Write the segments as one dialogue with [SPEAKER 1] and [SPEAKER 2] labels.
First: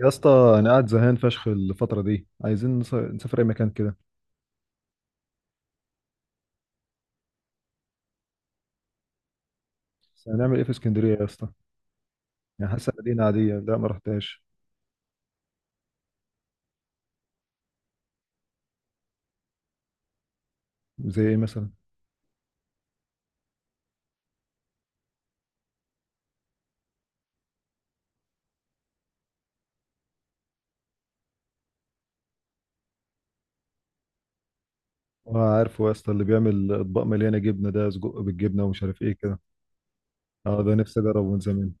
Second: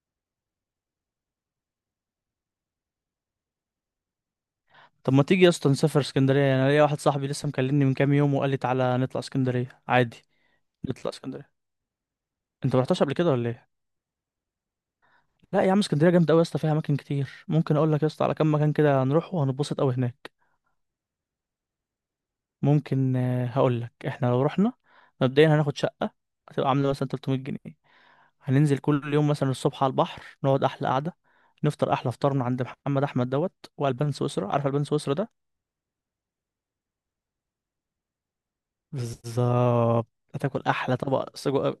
[SPEAKER 1] يا اسطى انا قاعد زهقان فشخ الفتره دي عايزين نسافر اي مكان كده.
[SPEAKER 2] طب ما تيجي يا اسطى نسافر اسكندريه؟ يعني انا ليا واحد صاحبي لسه مكلمني من كام يوم وقال لي تعالى نطلع اسكندريه عادي.
[SPEAKER 1] بس هنعمل ايه في
[SPEAKER 2] نطلع
[SPEAKER 1] اسكندريه يا اسطى؟
[SPEAKER 2] اسكندريه.
[SPEAKER 1] يعني
[SPEAKER 2] انت ما
[SPEAKER 1] حاسه
[SPEAKER 2] رحتش قبل
[SPEAKER 1] مدينه
[SPEAKER 2] كده ولا
[SPEAKER 1] عاديه،
[SPEAKER 2] ايه؟
[SPEAKER 1] لا ما رحتهاش.
[SPEAKER 2] لا يا عم، اسكندريه جامده قوي يا اسطى، فيها اماكن كتير. ممكن اقول لك يا اسطى على كام مكان كده هنروح وهنتبسط قوي هناك.
[SPEAKER 1] زي ايه مثلا؟
[SPEAKER 2] ممكن هقول لك احنا لو رحنا. مبدئيا هناخد شقه هتبقى عامله مثلا 300 جنيه. هننزل كل يوم مثلا الصبح على البحر نقعد احلى قعده. نفطر احلى فطار من عند محمد احمد دوت والبان سويسرا. عارف البان سويسرا ده؟
[SPEAKER 1] اه عارفه يا اسطى، اللي بيعمل اطباق مليانه جبنه ده، سجق بالجبنه ومش عارف ايه كده.
[SPEAKER 2] بالظبط.
[SPEAKER 1] اه
[SPEAKER 2] هتاكل
[SPEAKER 1] ده
[SPEAKER 2] احلى
[SPEAKER 1] نفسي اجربه
[SPEAKER 2] طبق
[SPEAKER 1] من زمان.
[SPEAKER 2] سجق.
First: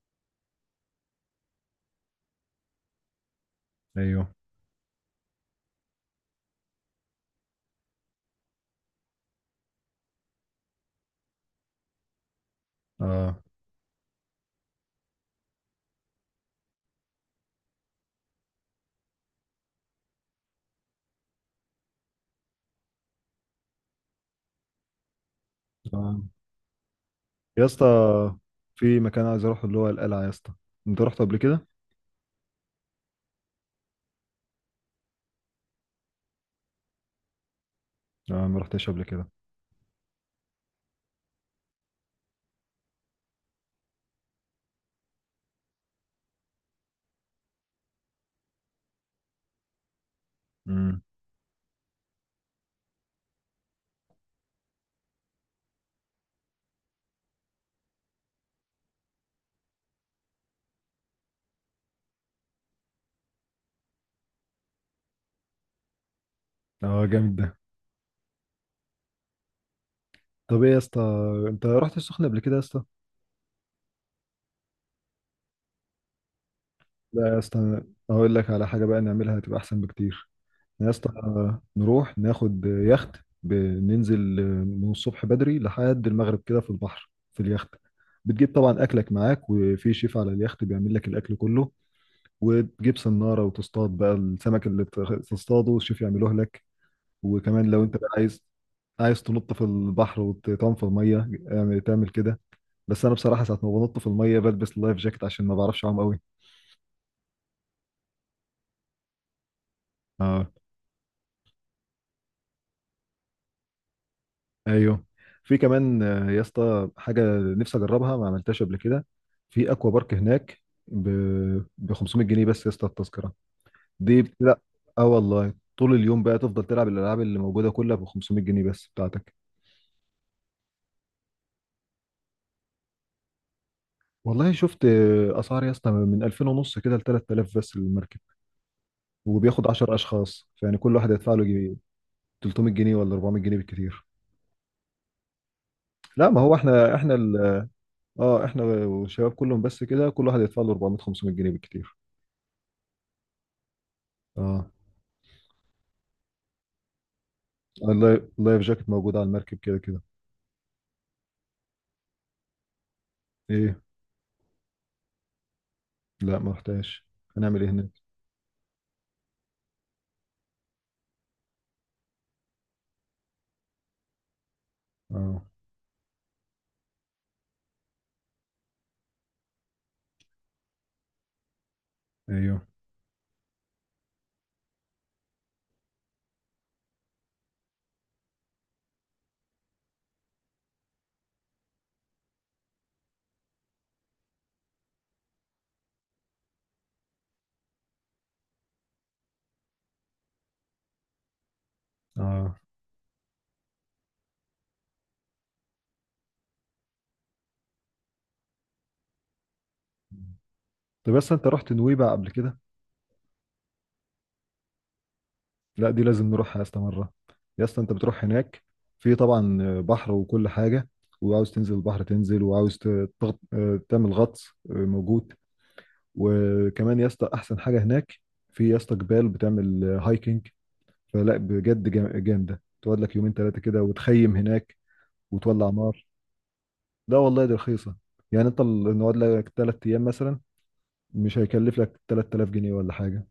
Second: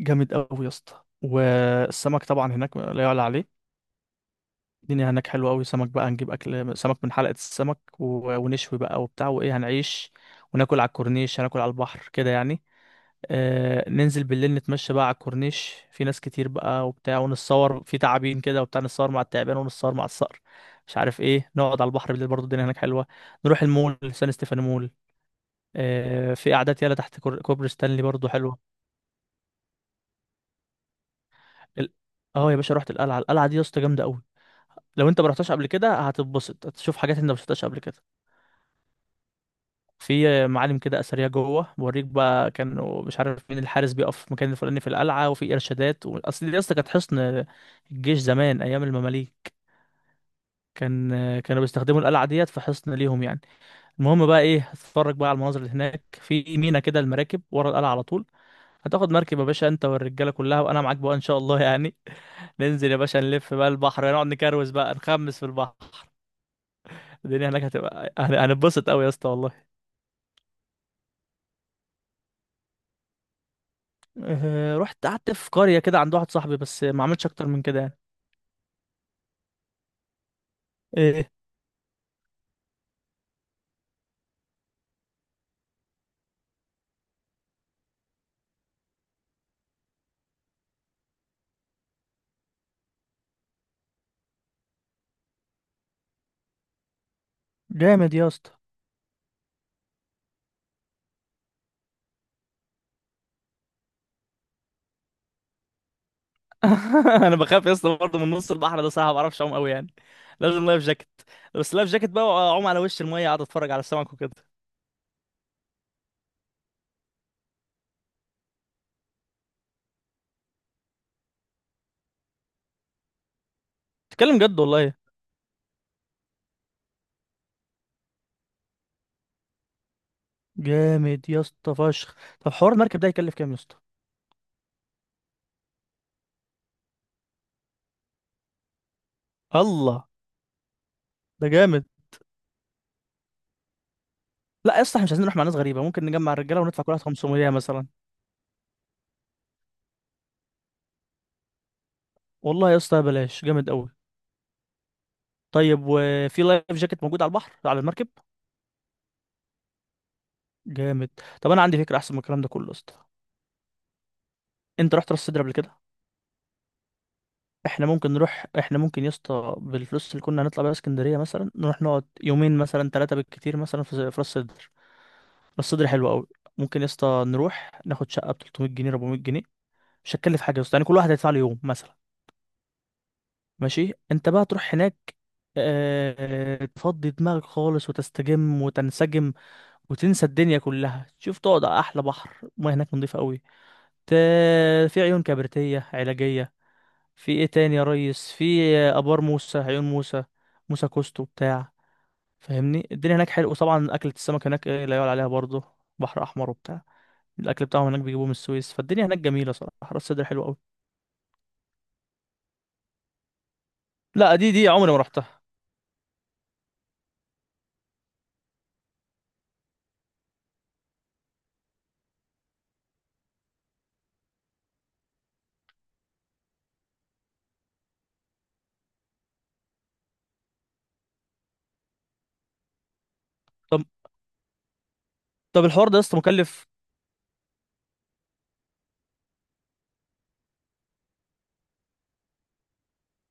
[SPEAKER 2] جامد قوي يا اسطى، والسمك طبعا هناك لا يعلى عليه.
[SPEAKER 1] ايوه.
[SPEAKER 2] الدنيا هناك حلوه قوي. سمك بقى هنجيب اكل سمك من حلقه السمك ونشوي بقى وبتاع، وايه، هنعيش وناكل على الكورنيش، هناكل على البحر كده يعني.
[SPEAKER 1] اه.
[SPEAKER 2] آه، ننزل بالليل نتمشى بقى على الكورنيش، في ناس كتير بقى وبتاع، ونتصور في تعابين كده وبتاع، نتصور مع التعبان ونتصور مع الصقر، مش عارف ايه. نقعد على البحر بالليل برضه، الدنيا هناك حلوه. نروح المول، سان ستيفانو مول.
[SPEAKER 1] اه
[SPEAKER 2] آه، في قعدات يالا تحت
[SPEAKER 1] يا
[SPEAKER 2] كوبري
[SPEAKER 1] اسطى،
[SPEAKER 2] ستانلي برضه حلوه.
[SPEAKER 1] في مكان عايز اروحه اللي هو القلعه يا اسطى، انت رحت قبل كده؟
[SPEAKER 2] ال- اه يا باشا رحت القلعه. القلعه دي يا اسطى جامده قوي. لو انت ما رحتش قبل كده هتتبسط، هتشوف حاجات انت ما شفتهاش قبل كده.
[SPEAKER 1] اه ما رحتش قبل كده.
[SPEAKER 2] في معالم كده اثريه جوه بوريك بقى، كانوا مش عارف مين، الحارس بيقف في المكان الفلاني في القلعه، وفي ارشادات اصل دي اصلا كانت حصن الجيش زمان ايام المماليك.
[SPEAKER 1] امم
[SPEAKER 2] كان كانوا بيستخدموا القلعه ديت في حصن ليهم يعني. المهم بقى ايه، هتتفرج بقى على المناظر اللي هناك، في مينا كده المراكب ورا القلعه على طول. هتاخد مركب يا باشا انت والرجاله كلها وانا معاك بقى ان شاء الله يعني. ننزل يا باشا نلف بقى البحر، نقعد نكروز بقى، نخمس في البحر.
[SPEAKER 1] اه جامد ده.
[SPEAKER 2] الدنيا هناك هتبقى هنتبسط قوي يا اسطى والله.
[SPEAKER 1] طب ايه يا اسطى، انت رحت السخنه قبل كده يا اسطى؟
[SPEAKER 2] رحت قعدت في قرية كده عند واحد صاحبي، بس ما عملتش
[SPEAKER 1] لا يا
[SPEAKER 2] اكتر
[SPEAKER 1] اسطى،
[SPEAKER 2] من كده
[SPEAKER 1] أنا
[SPEAKER 2] يعني.
[SPEAKER 1] هقول لك على حاجه بقى نعملها هتبقى احسن بكتير. يا اسطى،
[SPEAKER 2] ايه؟
[SPEAKER 1] نروح ناخد يخت. بننزل من الصبح بدري لحد المغرب كده في البحر في اليخت. بتجيب طبعا اكلك معاك، وفي شيف على اليخت بيعمل لك الاكل كله. وتجيب صناره وتصطاد بقى السمك اللي تصطاده الشيف يعمله لك. وكمان لو انت بقى
[SPEAKER 2] جامد يا
[SPEAKER 1] عايز،
[SPEAKER 2] اسطى.
[SPEAKER 1] عايز تنط في البحر وتنفض ميه تعمل كده. بس انا بصراحه ساعه ما بنط في الميه بلبس اللايف جاكيت عشان ما بعرفش اعوم.
[SPEAKER 2] انا بخاف يا اسطى برضه من نص البحر ده، صح، ما بعرفش اعوم قوي يعني.
[SPEAKER 1] قوي.
[SPEAKER 2] لازم لايف جاكيت. بس لايف جاكيت بقى، واعوم على وش المية، اقعد اتفرج على السمك وكده.
[SPEAKER 1] ايوه. في كمان يا اسطى حاجه نفسي اجربها ما عملتهاش قبل كده. في اكوا بارك هناك ب 500 جنيه بس يا اسطى، التذكره دي.
[SPEAKER 2] تتكلم
[SPEAKER 1] لا
[SPEAKER 2] جد والله؟
[SPEAKER 1] اه والله طول اليوم بقى تفضل تلعب الالعاب اللي موجوده كلها ب 500 جنيه بس بتاعتك.
[SPEAKER 2] جامد يا اسطى فشخ. طب حوار المركب ده يكلف كام يا اسطى؟
[SPEAKER 1] والله شفت اسعار يا اسطى، من 2000 ونص كده ل 3000 بس المركب، وبياخد 10
[SPEAKER 2] الله،
[SPEAKER 1] اشخاص. فيعني كل واحد هيدفع له
[SPEAKER 2] ده جامد.
[SPEAKER 1] 300 جنيه ولا 400 جنيه بالكتير.
[SPEAKER 2] لا يا اسطى، احنا مش عايزين نروح مع ناس غريبة، ممكن
[SPEAKER 1] لا
[SPEAKER 2] نجمع
[SPEAKER 1] ما هو
[SPEAKER 2] الرجالة وندفع كل
[SPEAKER 1] احنا
[SPEAKER 2] واحد 500 مثلا.
[SPEAKER 1] اه احنا والشباب كلهم بس كده كل واحد يدفع له 400 500 جنيه بالكتير.
[SPEAKER 2] والله يا اسطى بلاش، جامد قوي.
[SPEAKER 1] اه.
[SPEAKER 2] طيب، وفي لايف جاكيت موجود على البحر على المركب؟
[SPEAKER 1] اللايف جاكيت موجود على المركب كده كده.
[SPEAKER 2] جامد. طب انا عندي فكره احسن من الكلام ده كله يا اسطى.
[SPEAKER 1] ايه؟
[SPEAKER 2] انت رحت راس سدر قبل كده؟
[SPEAKER 1] لا ما رحتهاش، هنعمل ايه
[SPEAKER 2] احنا
[SPEAKER 1] هناك؟
[SPEAKER 2] ممكن نروح، احنا ممكن يا اسطى بالفلوس اللي كنا هنطلع بيها اسكندريه، مثلا نروح نقعد يومين مثلا، ثلاثه بالكتير، مثلا في راس سدر.
[SPEAKER 1] اه.
[SPEAKER 2] راس سدر حلو قوي. ممكن يا اسطى نروح ناخد شقه ب 300 جنيه 400 جنيه. مش هتكلف حاجه يا اسطى يعني، كل واحد هيدفع له يوم مثلا.
[SPEAKER 1] ايوه.
[SPEAKER 2] ماشي، انت بقى تروح هناك آه، تفضي دماغك خالص وتستجم وتنسجم، وتنسى الدنيا كلها، تشوف، تقعد على احلى بحر. المياه هناك نظيفه قوي. في عيون كبريتية علاجية. في ايه تاني يا ريس؟ في ابار موسى، عيون موسى، موسى كوستو بتاع.
[SPEAKER 1] اه.
[SPEAKER 2] فاهمني؟ الدنيا هناك حلوه، وطبعا اكلة السمك هناك إيه، لا يعلى عليها برضه. بحر احمر وبتاع. الاكل بتاعهم هناك بيجيبوه من السويس، فالدنيا هناك جميله صراحه، راس سدر حلوه قوي.
[SPEAKER 1] طب بس انت رحت نويبع قبل كده؟
[SPEAKER 2] لا دي عمري ما رحتها.
[SPEAKER 1] لا دي لازم نروحها يا اسطى مره. يا اسطى انت بتروح هناك، في طبعا بحر وكل حاجه، وعاوز تنزل البحر تنزل، وعاوز ت- تغط... آه، تعمل غطس، موجود. وكمان يا اسطى احسن حاجه هناك، في يا اسطى جبال بتعمل هايكنج. فلا بجد جامده، تقعد لك يومين ثلاثه
[SPEAKER 2] طب
[SPEAKER 1] كده وتخيم هناك
[SPEAKER 2] طب
[SPEAKER 1] وتولع
[SPEAKER 2] الحوار ده يا
[SPEAKER 1] نار.
[SPEAKER 2] اسطى مكلف؟
[SPEAKER 1] لا والله دي رخيصة، يعني انت نقعد لك تلات ايام مثلا مش هيكلف لك 3000 جنيه ولا حاجة.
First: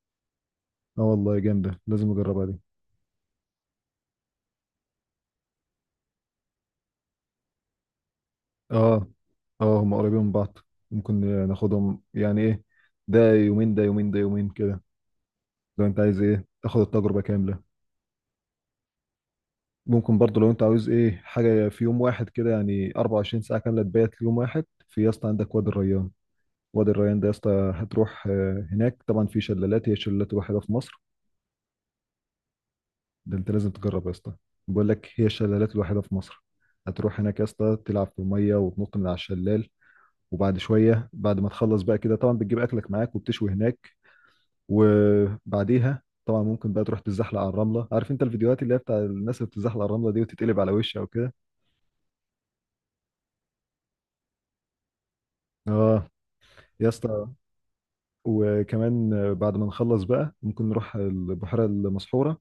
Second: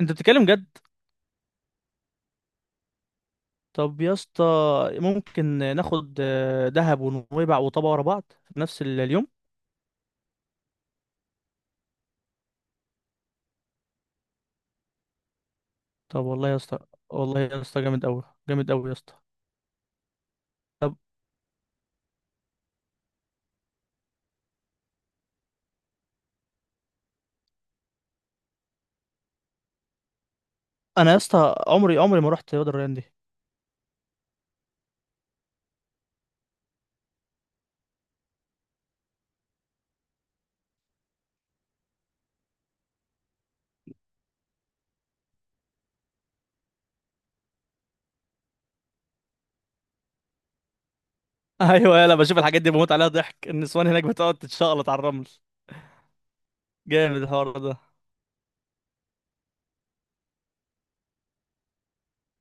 [SPEAKER 2] انت بتتكلم جد؟
[SPEAKER 1] اه والله جامدة لازم اجربها دي.
[SPEAKER 2] طب يا اسطى، ممكن ناخد آه، دهب ونويبع وطابا ورا بعض في نفس
[SPEAKER 1] اه.
[SPEAKER 2] اليوم.
[SPEAKER 1] اه هم قريبين من بعض، ممكن ناخدهم يعني ايه، ده يومين ده يومين ده يومين كده. لو انت عايز
[SPEAKER 2] طب
[SPEAKER 1] ايه
[SPEAKER 2] والله يا اسطى،
[SPEAKER 1] تاخد التجربة
[SPEAKER 2] والله يا
[SPEAKER 1] كاملة.
[SPEAKER 2] اسطى جامد قوي، جامد قوي يا اسطى.
[SPEAKER 1] ممكن برضه لو انت عاوز ايه حاجة في يوم واحد كده، يعني 24 ساعة كاملة تبات في يوم واحد، في يا اسطى عندك وادي الريان. وادي الريان ده يا اسطى هتروح هناك طبعا في شلالات، هي الشلالات الوحيدة في مصر.
[SPEAKER 2] انا يا اسطى عمري ما رحت وادي الريان دي.
[SPEAKER 1] ده انت لازم تجرب يا اسطى، بقول لك هي الشلالات الوحيده في مصر. هتروح هناك يا اسطى تلعب في الميه وتنط من على الشلال. وبعد شويه بعد ما تخلص بقى كده طبعا بتجيب اكلك معاك وبتشوي هناك. وبعديها طبعا ممكن بقى تروح تتزحلق على الرمله، عارف انت الفيديوهات اللي هي بتاع الناس اللي بتتزحلق على الرمله دي وتتقلب على وشها وكده.
[SPEAKER 2] ايوه يلا، بشوف الحاجات دي بموت عليها ضحك، النسوان هناك بتقعد تتشقلط على الرمل.
[SPEAKER 1] اه يا
[SPEAKER 2] جامد
[SPEAKER 1] اسطى.
[SPEAKER 2] الحوار ده.
[SPEAKER 1] وكمان بعد ما نخلص بقى ممكن نروح البحيره المسحوره.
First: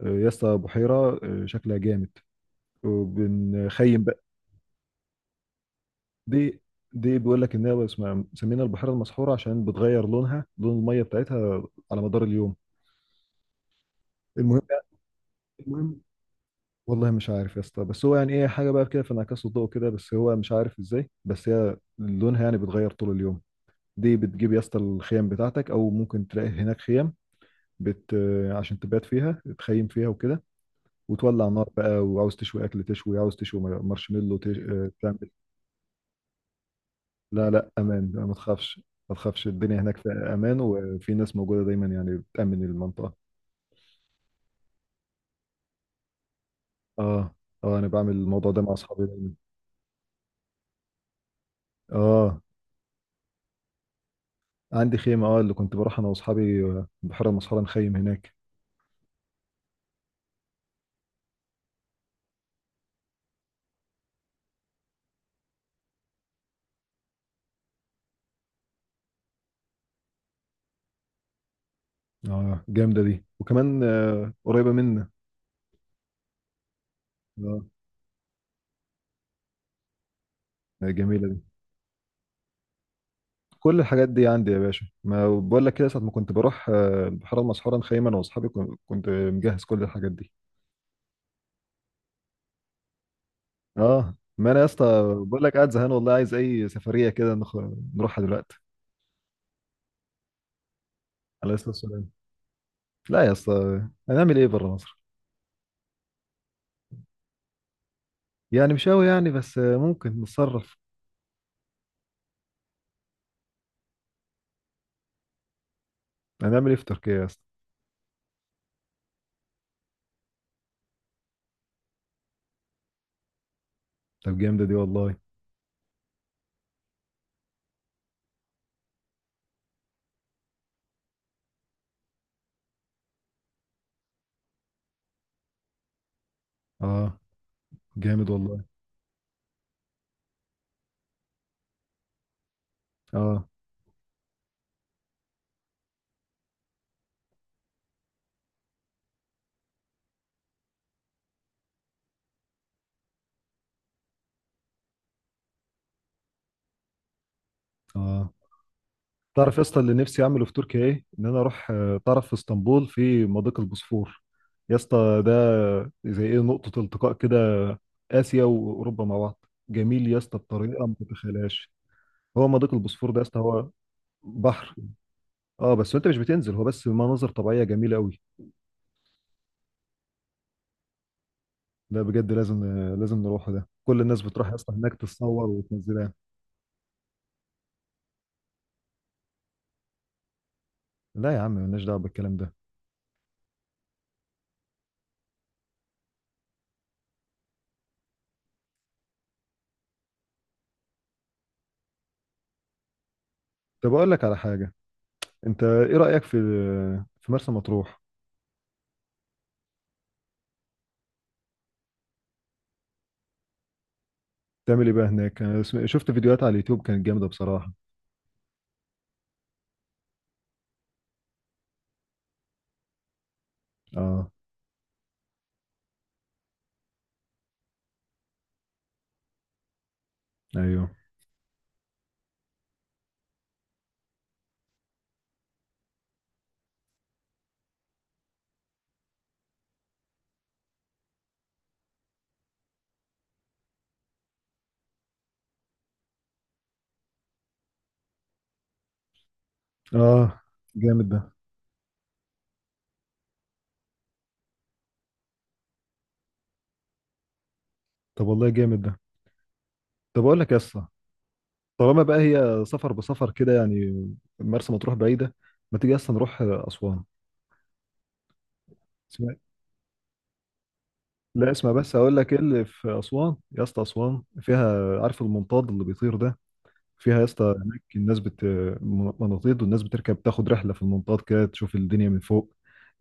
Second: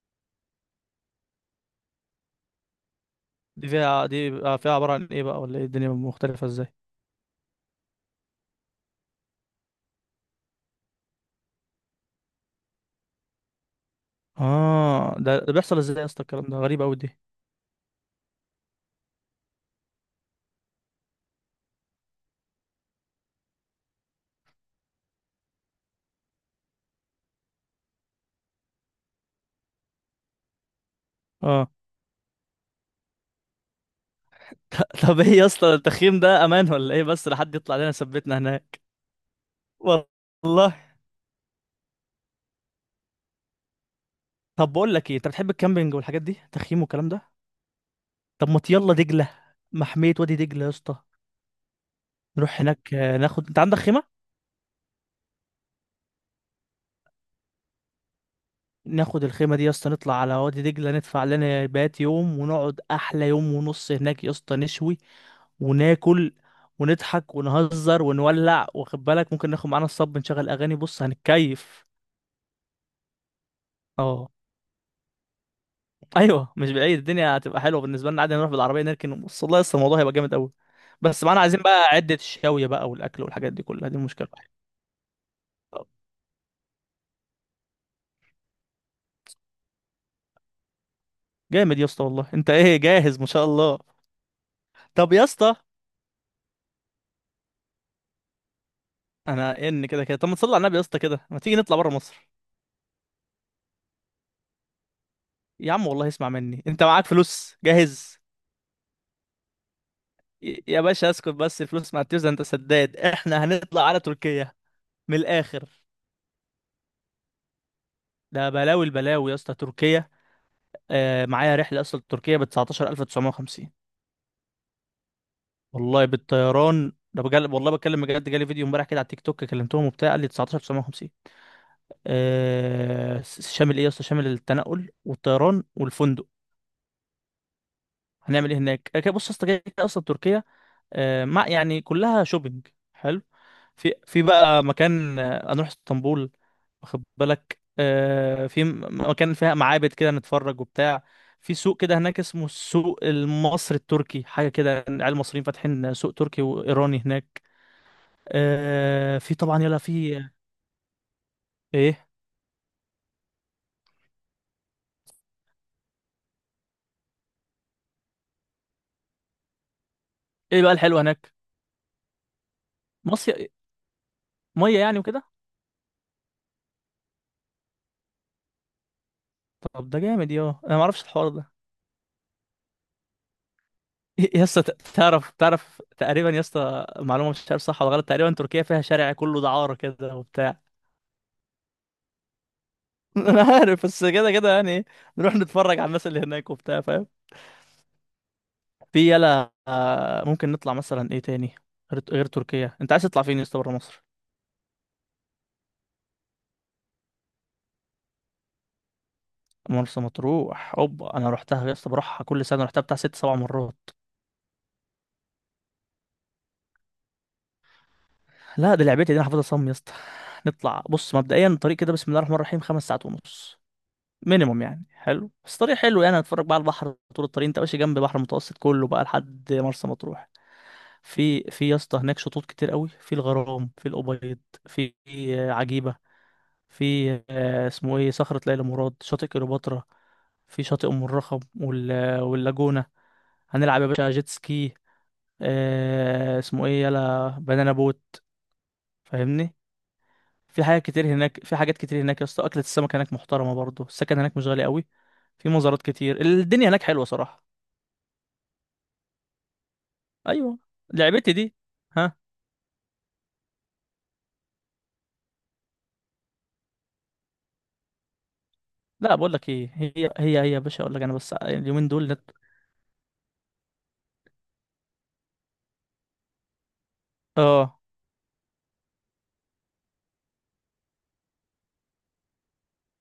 [SPEAKER 1] يا اسطى بحيره، شكلها جامد،
[SPEAKER 2] دي
[SPEAKER 1] وبنخيم.
[SPEAKER 2] فيها، دي بقى فيها عبارة عن ايه بقى ولا ايه، الدنيا مختلفة
[SPEAKER 1] دي
[SPEAKER 2] ازاي؟
[SPEAKER 1] دي بيقول لك ان هي اسمها مسمينها البحيره المسحوره عشان بتغير لونها، لون الميه بتاعتها، على مدار اليوم. المهم يعني.
[SPEAKER 2] اه ده بيحصل ازاي
[SPEAKER 1] المهم
[SPEAKER 2] يا اسطى؟ الكلام ده غريب قوي
[SPEAKER 1] والله
[SPEAKER 2] دي.
[SPEAKER 1] مش عارف يا اسطى، بس هو يعني ايه، حاجه بقى كده في انعكاس الضوء كده، بس هو مش عارف ازاي، بس هي لونها يعني بيتغير طول اليوم. دي بتجيب يا اسطى الخيام بتاعتك او ممكن تلاقي هناك خيام بت عشان تبات فيها، تخيم فيها وكده. وتولع نار
[SPEAKER 2] اه.
[SPEAKER 1] بقى وعاوز تشوي اكل، تشوي عاوز تشوي مارشميلو
[SPEAKER 2] طب ايه يا اسطى التخييم ده، امان ولا ايه؟ بس
[SPEAKER 1] لا
[SPEAKER 2] لحد
[SPEAKER 1] لا
[SPEAKER 2] يطلع لنا،
[SPEAKER 1] امان ما
[SPEAKER 2] ثبتنا
[SPEAKER 1] تخافش.
[SPEAKER 2] هناك.
[SPEAKER 1] ما تخافش الدنيا هناك في امان،
[SPEAKER 2] والله.
[SPEAKER 1] وفي ناس موجوده دايما يعني بتامن المنطقه.
[SPEAKER 2] طب بقول لك ايه، انت بتحب الكامبينج والحاجات دي، تخييم والكلام ده؟
[SPEAKER 1] اه. اه انا بعمل
[SPEAKER 2] طب
[SPEAKER 1] الموضوع
[SPEAKER 2] ما
[SPEAKER 1] ده مع
[SPEAKER 2] يلا
[SPEAKER 1] اصحابي دايما.
[SPEAKER 2] دجلة، محمية وادي دجلة يا اسطى.
[SPEAKER 1] اه
[SPEAKER 2] نروح هناك آه، ناخد، انت عندك خيمة؟
[SPEAKER 1] عندي خيمه، اه اللي كنت بروح انا واصحابي بحيره مسحوره نخيم هناك.
[SPEAKER 2] ناخد الخيمة دي يا اسطى، نطلع على وادي دجلة، ندفع لنا بات يوم، ونقعد أحلى يوم ونص هناك يا اسطى، نشوي وناكل ونضحك ونهزر ونولع، واخد بالك؟ ممكن ناخد معانا الصب، نشغل أغاني، بص هنتكيف.
[SPEAKER 1] اه جامده دي، وكمان
[SPEAKER 2] اه.
[SPEAKER 1] قريبه منا.
[SPEAKER 2] أيوه مش بعيد، الدنيا
[SPEAKER 1] اه.
[SPEAKER 2] هتبقى حلوة بالنسبة لنا عادي، نروح بالعربية نركن، بص والله لسه الموضوع هيبقى جامد أوي. بس
[SPEAKER 1] جميله دي.
[SPEAKER 2] معانا عايزين بقى عدة الشاوية بقى والأكل والحاجات دي
[SPEAKER 1] كل
[SPEAKER 2] كلها، دي
[SPEAKER 1] الحاجات دي
[SPEAKER 2] المشكلة
[SPEAKER 1] عندي
[SPEAKER 2] الوحيده.
[SPEAKER 1] يا باشا، ما بقول لك
[SPEAKER 2] طب
[SPEAKER 1] كده، ساعه ما كنت بروح البحيره المسحوره نخيم انا واصحابي، كنت مجهز كل الحاجات دي.
[SPEAKER 2] جامد يا اسطى والله، أنت إيه جاهز ما شاء الله.
[SPEAKER 1] اه ما انا يا اسطى
[SPEAKER 2] طب يا
[SPEAKER 1] بقول لك
[SPEAKER 2] اسطى،
[SPEAKER 1] قاعد زهقان والله، عايز اي سفريه كده نروحها دلوقتي.
[SPEAKER 2] أنا إن كده كده، طب ما تصلي على النبي يا اسطى، كده ما
[SPEAKER 1] عليه
[SPEAKER 2] تيجي
[SPEAKER 1] الصلاة
[SPEAKER 2] نطلع بره
[SPEAKER 1] والسلام.
[SPEAKER 2] مصر؟
[SPEAKER 1] لا يا اسطى، هنعمل ايه بره مصر؟
[SPEAKER 2] يا عم والله اسمع مني، انت معاك فلوس جاهز.
[SPEAKER 1] يعني مش قوي يعني، بس ممكن نتصرف.
[SPEAKER 2] يا باشا اسكت بس، الفلوس ما هتفز، انت سداد. احنا هنطلع على تركيا، من الاخر.
[SPEAKER 1] هنعمل ايه في تركيا يا اسطى؟
[SPEAKER 2] ده بلاوي البلاوي يا اسطى تركيا. آه، معايا رحله اصلا تركيا ب 19950.
[SPEAKER 1] طب جامدة دي والله.
[SPEAKER 2] والله بالطيران ده، بجد والله بتكلم بجد، جالي فيديو امبارح كده على التيك توك، كلمتهم وبتاع قال لي 19950. آه، شامل ايه يا اسطى؟ شامل التنقل والطيران والفندق.
[SPEAKER 1] اه جامد
[SPEAKER 2] هنعمل ايه
[SPEAKER 1] والله.
[SPEAKER 2] هناك؟ آه، بص يا اسطى، كده كده اصلا تركيا آه، ما يعني كلها شوبينج. حلو.
[SPEAKER 1] اه.
[SPEAKER 2] في بقى مكان آه، هنروح اسطنبول، واخد بالك؟ آه، في مكان فيها معابد كده نتفرج وبتاع. في سوق كده هناك اسمه السوق المصري التركي، حاجة كده يعني، العيال المصريين فاتحين سوق تركي وإيراني هناك.
[SPEAKER 1] اه
[SPEAKER 2] آه، في
[SPEAKER 1] تعرف يا
[SPEAKER 2] طبعا يلا،
[SPEAKER 1] اسطى اللي
[SPEAKER 2] في
[SPEAKER 1] نفسي اعمله في تركيا ايه؟ ان انا اروح
[SPEAKER 2] ايه؟
[SPEAKER 1] تعرف في اسطنبول في مضيق البوسفور. يا اسطى ده زي ايه، نقطة التقاء كده، اسيا واوروبا مع بعض، جميل يا اسطى
[SPEAKER 2] ايه بقى
[SPEAKER 1] بطريقة ما
[SPEAKER 2] الحلو هناك؟
[SPEAKER 1] تتخيلهاش. هو مضيق البوسفور ده يا اسطى
[SPEAKER 2] مصيف؟
[SPEAKER 1] هو بحر.
[SPEAKER 2] مية يعني وكده؟
[SPEAKER 1] اه بس انت مش بتنزل، هو بس مناظر طبيعية جميلة قوي.
[SPEAKER 2] طب ده جامد، يا انا ما اعرفش الحوار ده.
[SPEAKER 1] لا بجد لازم نروحه ده، كل الناس
[SPEAKER 2] إيه، يا
[SPEAKER 1] بتروح
[SPEAKER 2] اسطى
[SPEAKER 1] اصلا هناك
[SPEAKER 2] تعرف،
[SPEAKER 1] تتصور
[SPEAKER 2] تعرف
[SPEAKER 1] وتنزلها.
[SPEAKER 2] تقريبا يا اسطى معلومه، مش عارف صح ولا غلط، تقريبا تركيا فيها شارع كله دعاره كده وبتاع.
[SPEAKER 1] لا يا عم مالناش دعوه بالكلام ده.
[SPEAKER 2] انا عارف بس، كده كده يعني إيه، نروح نتفرج على الناس اللي هناك وبتاع، فاهم؟ في يلا آه، ممكن نطلع مثلا ايه تاني، غير تركيا انت عايز تطلع فين يا اسطى بره
[SPEAKER 1] طب
[SPEAKER 2] مصر؟
[SPEAKER 1] اقول لك على حاجه، انت ايه رايك في، في مرسى مطروح؟
[SPEAKER 2] مرسى مطروح اوبا، انا رحتها يا اسطى بروحها كل سنه، رحتها بتاع ست سبع مرات.
[SPEAKER 1] تعمل ايه بقى هناك؟ أنا شفت فيديوهات على اليوتيوب كانت جامده بصراحه.
[SPEAKER 2] لا دي لعبتي دي، انا حافظها صم يا اسطى. نطلع بص، مبدئيا الطريق كده بسم الله الرحمن الرحيم خمس ساعات ونص
[SPEAKER 1] اه.
[SPEAKER 2] مينيموم يعني. حلو بس، طريق حلو يعني، هتتفرج بقى على البحر طول الطريق، انت ماشي جنب البحر المتوسط كله بقى لحد مرسى مطروح.
[SPEAKER 1] ايوه.
[SPEAKER 2] في يا اسطى هناك شطوط كتير قوي، في الغرام، في الأبيض، في آه، عجيبة، في آه، اسمه ايه، صخرة ليلى مراد، شاطئ كليوباترا، في شاطئ أم الرخم واللاجونة. هنلعب يا باشا جيت سكي، آه، اسمه ايه، يلا بنانا بوت، فاهمني؟
[SPEAKER 1] اه
[SPEAKER 2] في حاجات
[SPEAKER 1] جامد
[SPEAKER 2] كتير
[SPEAKER 1] ده.
[SPEAKER 2] هناك، في حاجات كتير هناك يا اسطى، أكلة السمك هناك محترمة برضه، السكن هناك مش غالي قوي. في مزارات كتير، الدنيا هناك حلوة صراحة.
[SPEAKER 1] طب والله جامد ده. طب اقول لك يا
[SPEAKER 2] ايوه.
[SPEAKER 1] اسطى،
[SPEAKER 2] لعبتي دي.
[SPEAKER 1] طالما
[SPEAKER 2] ها.
[SPEAKER 1] بقى هي سفر بسفر كده يعني، مرسى مطروح بعيده، ما تيجي اصلا نروح اسوان.
[SPEAKER 2] لا بقول
[SPEAKER 1] اسمع.
[SPEAKER 2] لك ايه، هي هي يا باشا اقول لك انا بس،
[SPEAKER 1] لا اسمع
[SPEAKER 2] اليومين
[SPEAKER 1] بس
[SPEAKER 2] دول
[SPEAKER 1] اقول لك ايه اللي في اسوان يا اسطى. اسوان فيها، عارف المنطاد اللي بيطير ده؟ فيها يا اسطى،
[SPEAKER 2] اه.
[SPEAKER 1] هناك الناس مناطيد، والناس بتركب تاخد رحله في المنطاد كده تشوف الدنيا من فوق،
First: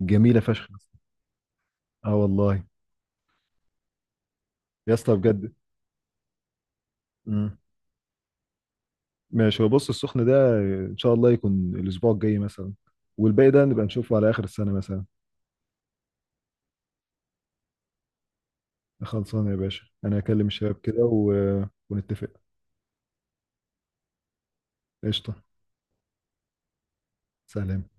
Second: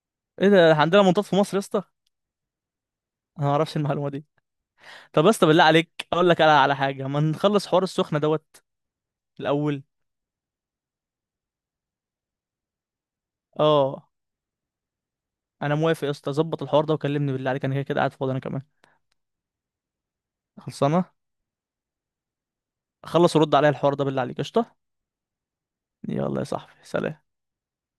[SPEAKER 1] جميله
[SPEAKER 2] ايه
[SPEAKER 1] فشخ يا
[SPEAKER 2] ده،
[SPEAKER 1] اسطى.
[SPEAKER 2] عندنا منطاد في مصر يا اسطى؟
[SPEAKER 1] اه والله
[SPEAKER 2] انا ما اعرفش المعلومه دي.
[SPEAKER 1] يا اسطى
[SPEAKER 2] طب يا اسطى
[SPEAKER 1] بجد.
[SPEAKER 2] بالله عليك، اقول لك على حاجه، ما
[SPEAKER 1] مم.
[SPEAKER 2] نخلص حوار السخنه دوت
[SPEAKER 1] ماشي، هو
[SPEAKER 2] الاول.
[SPEAKER 1] بص السخن ده، ان شاء الله يكون الاسبوع الجاي مثلا، والباقي ده نبقى
[SPEAKER 2] اه،
[SPEAKER 1] نشوفه على اخر السنه مثلا.
[SPEAKER 2] انا موافق يا اسطى، ظبط الحوار ده وكلمني بالله عليك، انا كده كده قاعد فاضي انا كمان.
[SPEAKER 1] خلصانه يا باشا، انا هكلم الشباب كده
[SPEAKER 2] خلصانه.
[SPEAKER 1] و... ونتفق.
[SPEAKER 2] خلص، ورد عليا الحوار ده بالله عليك، قشطه.
[SPEAKER 1] قشطه.
[SPEAKER 2] يلا يا صاحبي، سلام.
[SPEAKER 1] سلام.